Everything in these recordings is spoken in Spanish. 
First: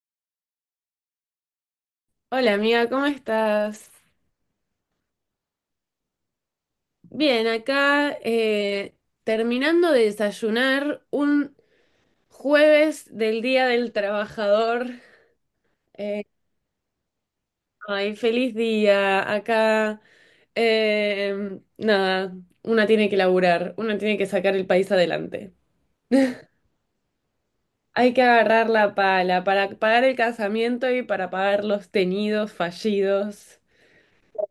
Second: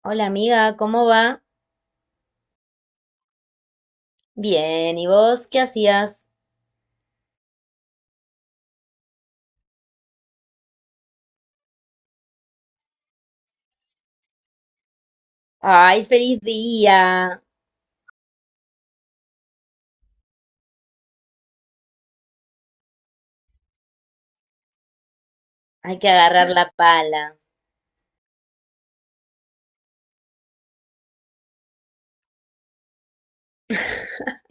Hola amiga, ¿cómo va? Hola amiga, ¿cómo estás? Bien, ¿y vos qué hacías? Bien, acá terminando de desayunar un jueves del Día del Trabajador. ¡Ay, Eh, feliz día! ay, feliz día. Acá, nada, una tiene que laburar, una tiene que sacar el país adelante. Hay que agarrar la pala. Hay que agarrar la pala para pagar el casamiento y para pagar los teñidos fallidos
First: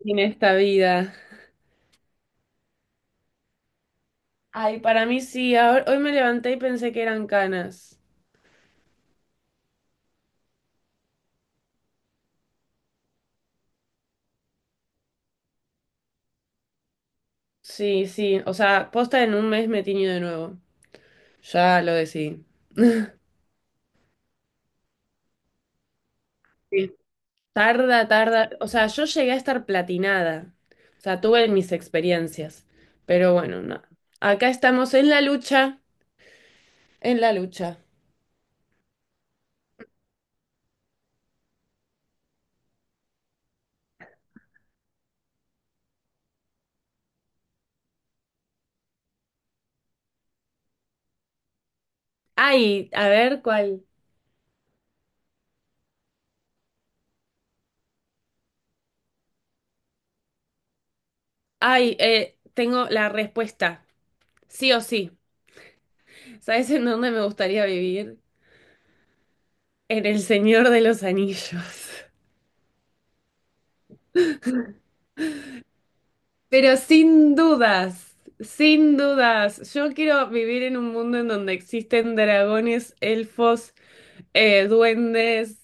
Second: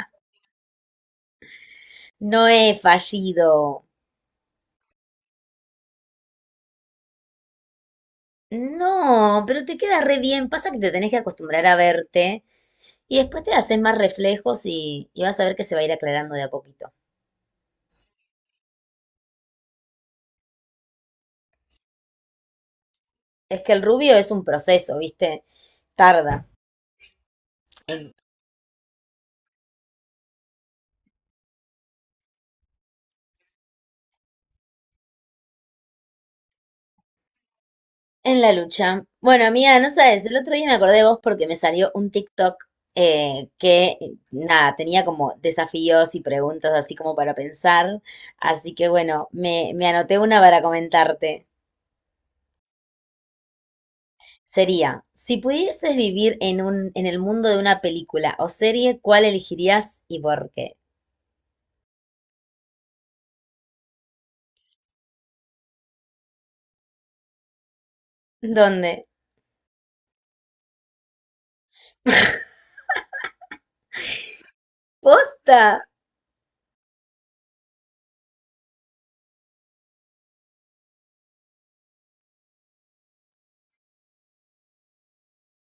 en esta vida. No he fallido. Ay, para mí sí, hoy me levanté y pensé que eran canas. No, pero te queda re bien. Pasa que te tenés que acostumbrar a verte y después te haces más reflejos y vas a ver que se va a ir aclarando de a poquito. Sí, sí, o sea, posta en un mes me tiño de nuevo. Ya lo decidí. Es que el rubio es un proceso, ¿viste? Tarda. Sí. Tarda, tarda. O sea, yo llegué a estar platinada. O sea, tuve mis experiencias. Pero bueno, no. Acá estamos en la lucha. En la lucha. En la lucha. Bueno, amiga, no sabes, el otro día me acordé de vos porque me salió un TikTok eh, que, nada, tenía como desafíos y preguntas así como para pensar. Así que bueno, me anoté una para comentarte. Ay, a ver cuál. Sería, si pudieses vivir en en el mundo de una película o serie, ¿cuál elegirías y por qué? Ay, tengo la respuesta. Sí o sí. ¿Sabes en dónde me gustaría vivir? ¿Dónde? En El Señor de los Anillos. ¡Posta! Pero sin dudas, sin dudas, yo quiero vivir en un mundo en donde existen dragones, elfos, duendes.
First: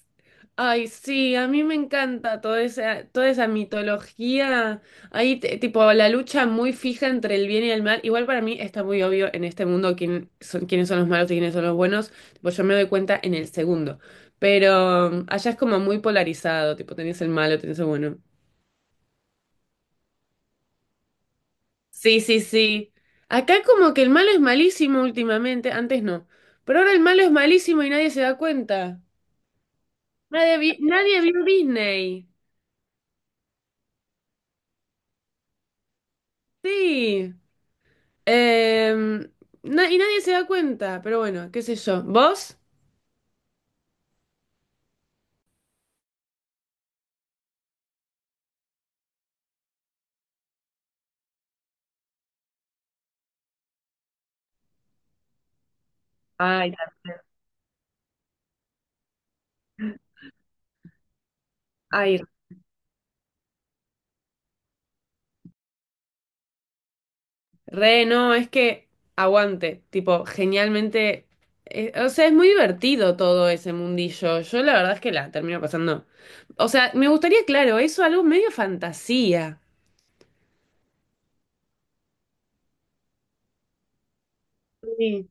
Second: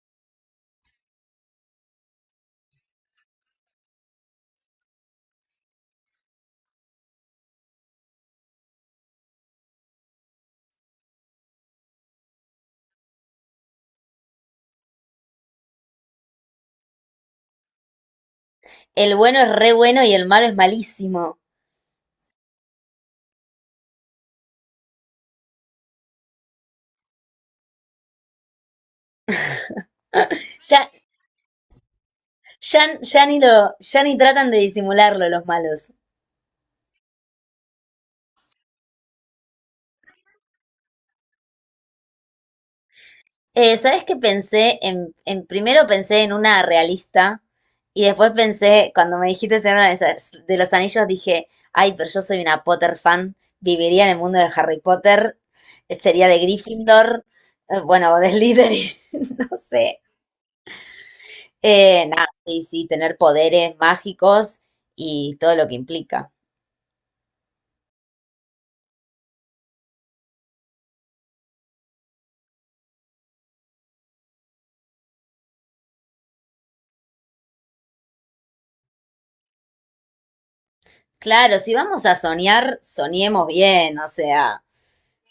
Ay, sí, a mí me encanta toda esa mitología. Ahí, tipo, la lucha muy fija entre el bien y el mal. Igual para mí está muy obvio en este mundo quién son, quiénes son los malos y quiénes son los buenos. Tipo, yo me doy cuenta en el segundo. Pero allá es como muy polarizado, tipo, tenés el malo, tenés el bueno. El bueno es re bueno y el malo es malísimo. Sí, sí, sí. Acá como que el malo es malísimo últimamente, antes no, pero ahora el malo es malísimo y nadie se da cuenta. Nadie, Ya, nadie vio Disney. ya, ya ni lo, ya ni tratan de disimularlo los malos. Sí. Em, y nadie se da cuenta, pero bueno, qué sé yo. ¿Vos? ¿Sabes qué pensé? Primero pensé en una realista y después pensé, cuando me dijiste en una de, esas- de los anillos, dije, ay, pero yo soy una Potter fan, viviría en el mundo de Harry Potter, sería de Ay, Gryffindor, bueno, o de Slytherin, no sé. Ay, Nada, sí, sí, tener poderes mágicos y todo lo que implica. re, no, es que aguante, tipo, genialmente, o sea, es muy divertido todo ese mundillo. Yo la verdad es que la termino pasando. O sea, me gustaría, claro, eso algo medio fantasía. Claro, si vamos a soñar, soñemos bien, o sea, Sí.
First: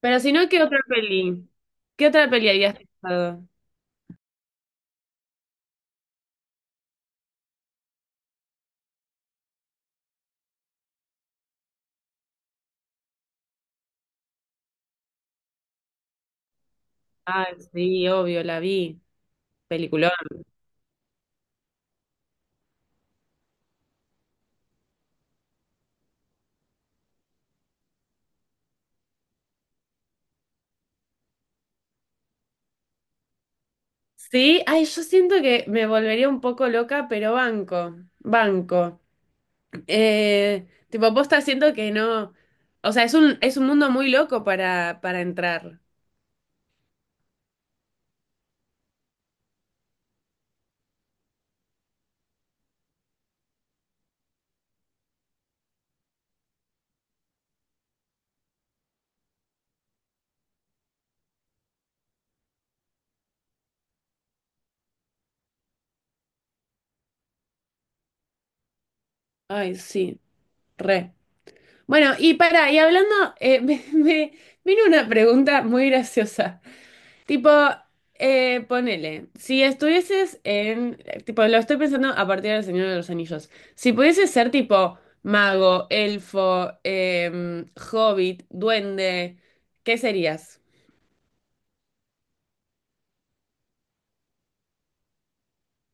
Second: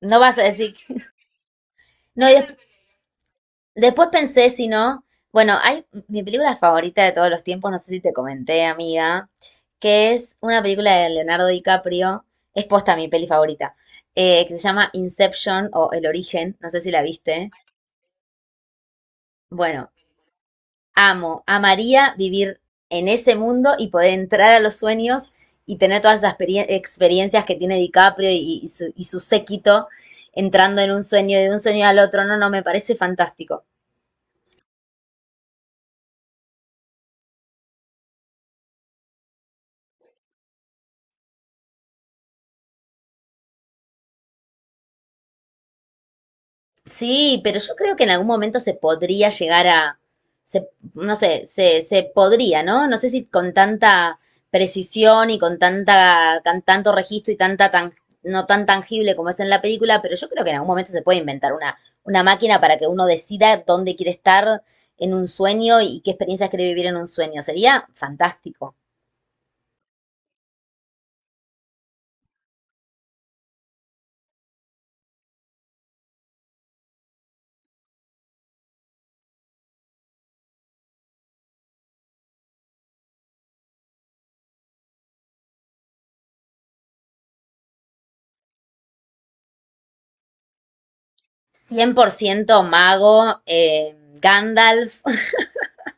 no Pero si vas a no, ¿qué decir. otra peli? ¿Qué No, otra peli habías pensado? después pensé, si no, bueno, hay mi película favorita de todos los tiempos, no sé si te comenté, amiga, que es una película de Leonardo DiCaprio, es posta mi peli favorita, que se llama Inception o El Origen, no sé si la Ah, viste. sí, obvio, la vi. Bueno, Peliculón. amo, amaría vivir en ese mundo y poder entrar a los sueños y tener todas esas experiencias que tiene DiCaprio y su séquito entrando en un sueño, de un sueño al otro, no, no, me parece fantástico. Sí, ay, yo siento que me volvería un poco loca, pero banco, banco. Tipo, posta siento que no. O sea, es un mundo muy loco para entrar. Sí, pero yo creo que en algún momento se podría llegar a, se- no sé, se podría, ¿no? No sé si con tanta precisión y con tanta, con tanto registro y tanta tan, no tan tangible como es en la película, pero yo creo que en algún momento se puede inventar una máquina para que uno decida dónde quiere estar en un sueño y qué experiencias quiere vivir en un sueño. Sería fantástico. Ay, sí, re. Bueno, y para, y hablando, me vino una pregunta muy graciosa. Tipo, ponele, si estuvieses en, tipo, lo estoy pensando a partir del Señor de los Anillos, si pudieses ser tipo mago, elfo, hobbit, duende, ¿qué serías? 100% mago, Gandalf.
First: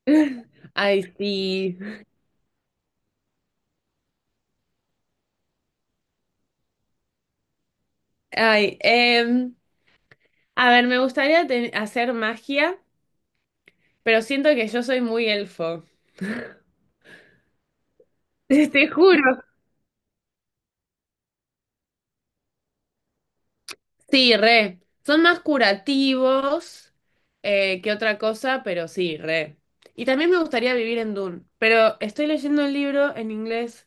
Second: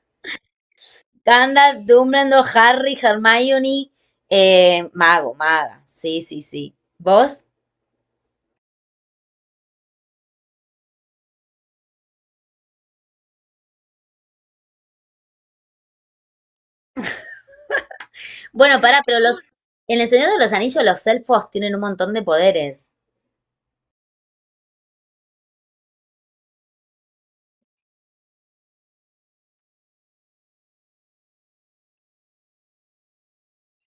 Ay, sí. Gandalf, Dumbledore, Harry, Hermione, mago, maga. Sí, sí, sí. ¿Vos? Ay, a ver, me gustaría hacer magia, pero siento que yo soy muy elfo. Bueno, Te pará, pero los juro. en El Señor de los Anillos los elfos tienen un montón de poderes. Sí, re. Son más curativos que otra cosa, pero sí, re. Y también me gustaría vivir en Dune, pero estoy leyendo el libro en inglés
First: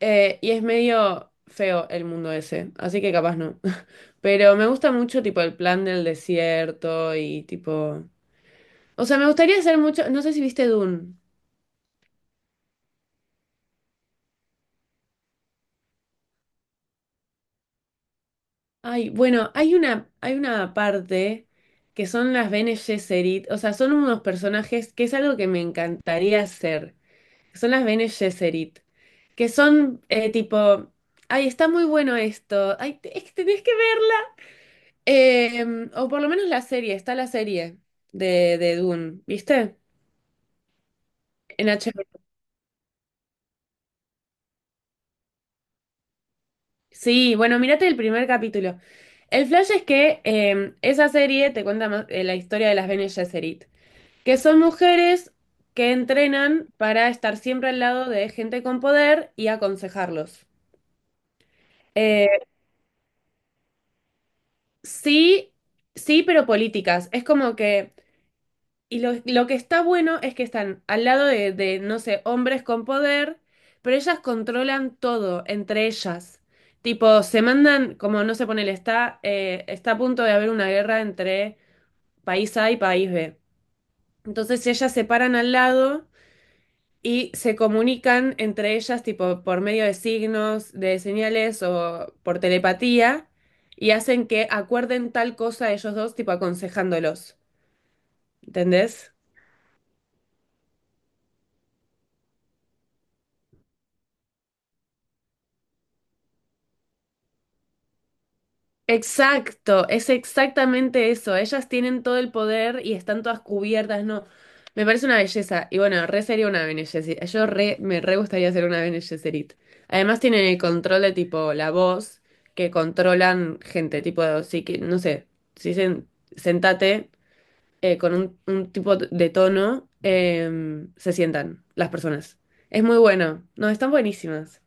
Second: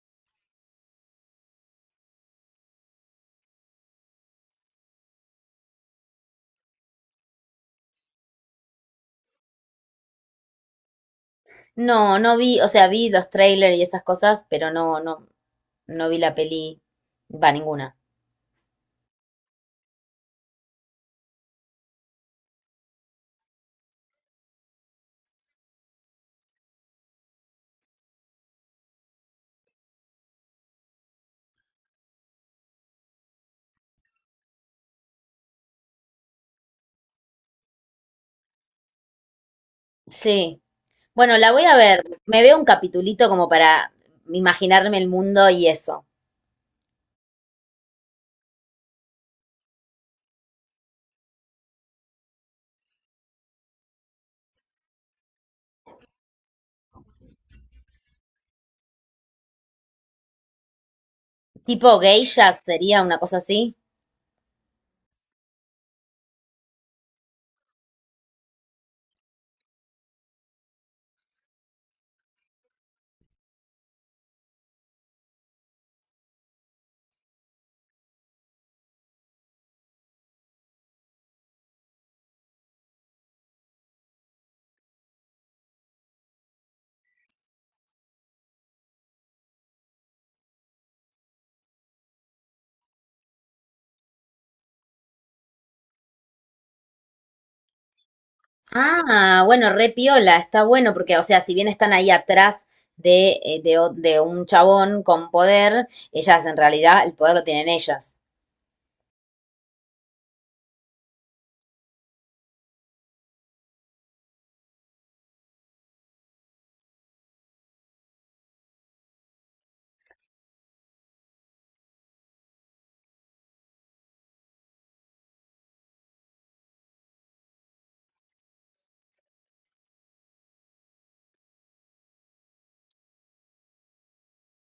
y es medio feo el mundo ese, así que capaz no. Pero me gusta mucho tipo el plan del desierto y tipo... O sea, me gustaría hacer mucho... No sé si viste Dune. No, no vi, o sea, vi los trailers y esas cosas, pero no, no, no vi la peli, va, ninguna. Ay, bueno, hay una parte que son las Bene Gesserit, o sea, son unos personajes que es algo que me encantaría hacer. Son las Bene Gesserit, que son tipo, ay, está muy bueno esto, ay, es que tenés que verla. O por lo menos la serie, está la serie de Dune, ¿viste? Sí. Bueno, la voy En a ver. HBO. Me veo un capitulito como para imaginarme el mundo y eso. Sí, bueno, mírate el primer capítulo. El flash es que esa serie te cuenta más, la historia de las Bene Gesserit, que son mujeres que entrenan para estar siempre al lado de gente con poder y aconsejarlos. Tipo Eh, geisha sería una cosa así. sí, sí, pero políticas. Es como que y lo que está bueno es que están al lado de, no sé, hombres con poder, pero ellas controlan todo entre ellas. Tipo, se mandan, como no se pone el está, está a punto de haber una guerra entre país A y país B. Entonces ellas se paran al lado y se comunican entre ellas, tipo, por medio de signos, de señales o por telepatía, y hacen que acuerden tal cosa ellos dos, tipo, aconsejándolos. ¿Entendés? Ah, bueno, re piola, está bueno porque, o sea, si bien están ahí atrás de, o- de un chabón con poder, ellas en realidad el poder lo tienen ellas. Exacto, es exactamente eso. Ellas tienen todo el poder y están todas cubiertas, ¿no? Me parece una belleza. Y bueno, re sería una Bene Gesserit. Yo re, me re gustaría ser una Bene Gesserit. Además tienen el control de tipo la voz, que controlan gente, tipo, sí que, no sé, si dicen sentate con un tipo de tono, se sientan las personas. Es muy bueno. No, están buenísimas.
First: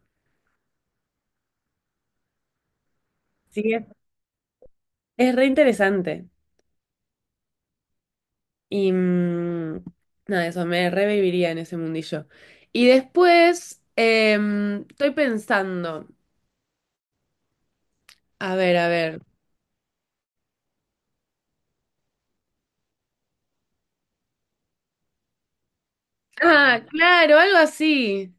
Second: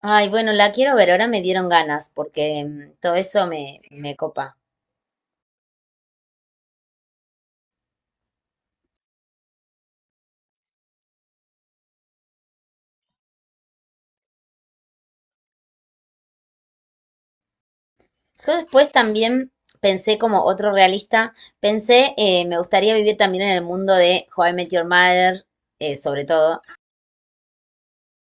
Ay, bueno, la quiero ver, ahora me dieron ganas porque mm, todo eso Sí, me copa. es re interesante. Y nada, eso me reviviría en ese mundillo. Y después, estoy pensando, a Yo ver, a después ver. también pensé como otro realista, pensé, me gustaría vivir también en el mundo de How I Met Your Mother, sobre todo, Ah, claro, algo así.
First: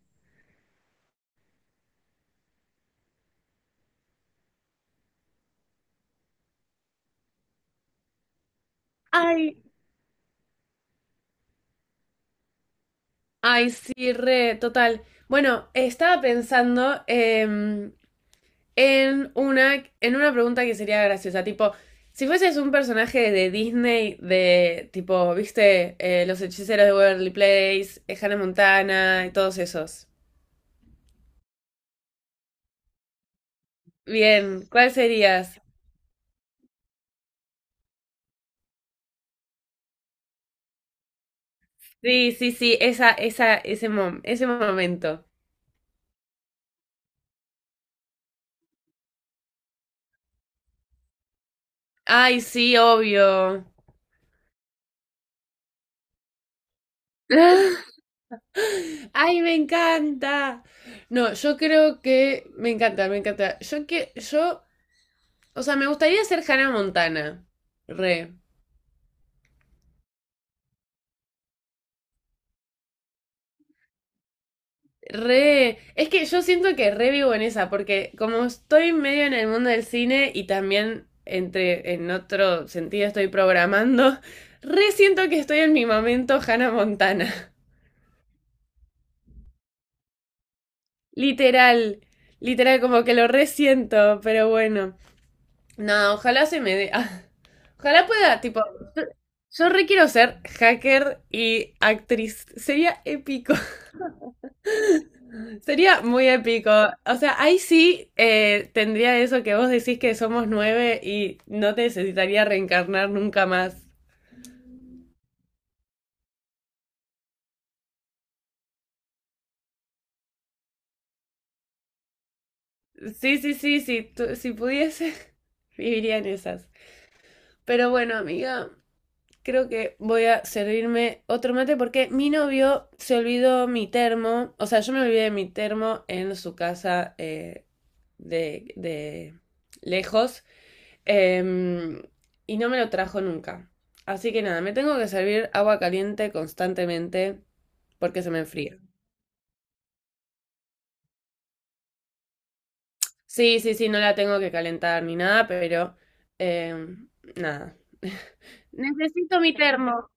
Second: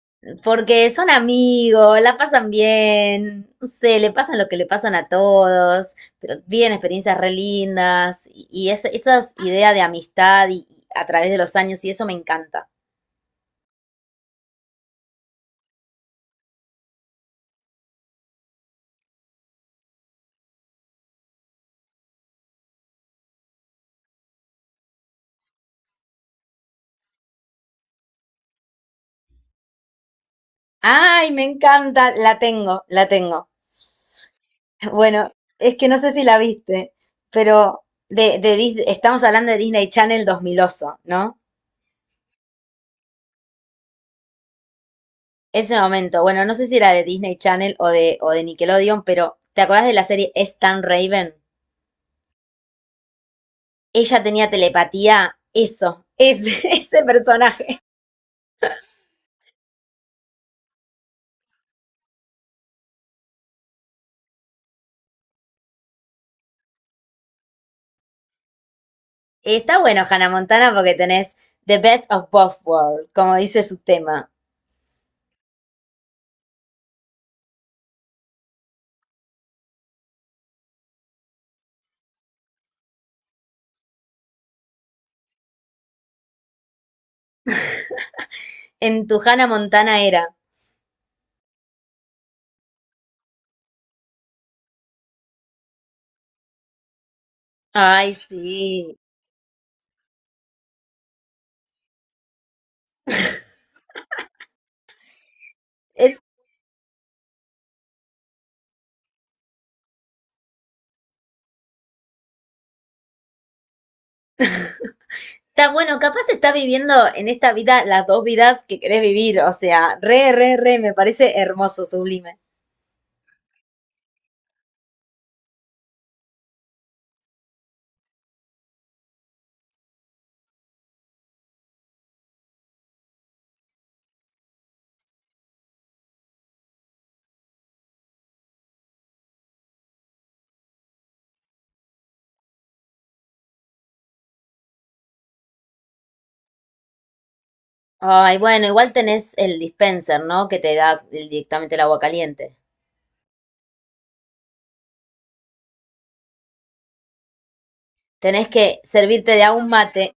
porque son amigos, la pasan bien, no sé, le pasan lo que le pasan a todos, pero viven experiencias re lindas y esas Ay, ideas de amistad y a través de los años y eso me encanta. ay, sí, re, total. Bueno, estaba pensando en una pregunta que sería graciosa, tipo, si fueses un personaje de Disney, de tipo, viste, Los Hechiceros de Waverly Place, Hannah Montana y todos esos. Ay, me encanta, la tengo, la tengo. Bien, ¿cuál Bueno, serías? es que no sé si la viste, pero estamos hablando de Disney Channel 2000 oso, ¿no? Sí, sí, sí, esa, ese momento. Ese momento, bueno, no sé si era de Disney Channel o de Nickelodeon, pero ¿te acordás de la serie Es tan Raven? Ay, sí, obvio. Ella tenía telepatía, eso, es, ese personaje. Ay, me encanta. No, yo creo que me encanta, me encanta. Yo que, yo, o sea, me gustaría ser Hannah Montana. Re, Está bueno Hannah Montana porque tenés The Best of Both Worlds, como dice su tema. re. Es que yo siento que re vivo en esa, porque como estoy medio en el mundo del cine y también entre, en otro sentido estoy programando, re siento que estoy en mi momento Hannah Montana. En tu Hannah Montana era. Literal, literal, como que lo resiento, pero bueno. No, ojalá se me dé. Ah, ojalá Ay, pueda, tipo, sí. yo re quiero ser hacker y actriz. Sería épico. Sería Eh, muy épico. O sea, ahí sí tendría eso que vos decís que somos nueve y no te necesitaría reencarnar nunca más. está bueno, capaz está viviendo en esta vida las dos vidas que querés vivir. O sea, re, re, re, me parece hermoso, sublime. Sí, sí, sí, sí, si pudiese, viviría en esas. Pero bueno, amiga. Creo que voy a servirme otro mate porque mi novio se olvidó mi termo. O sea, yo me olvidé de mi termo en su casa de lejos. em, y no me lo trajo nunca. Así que nada, me tengo que servir agua caliente constantemente porque se me Ay, bueno, enfría. igual tenés el dispenser, ¿no? Que te da el- directamente el agua caliente. Sí, sí, sí, no la tengo que calentar ni nada, pero em, nada. Tenés que servirte Necesito de a mi un termo. mate,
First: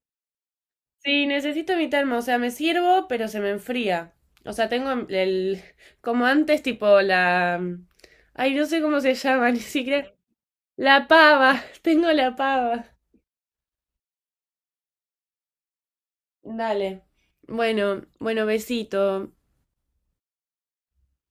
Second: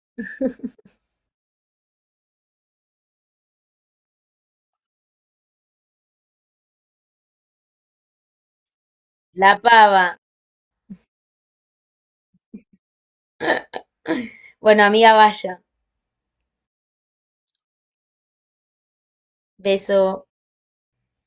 Sí, necesito evitarme, o sea, me sirvo, pero se me enfría. O sea, tengo como antes, tipo la... Ay, no sé cómo se llama, la ni pava. siquiera... La pava, tengo la pava. Bueno, amiga, vaya. Dale. Bueno, bueno, besito. Beso.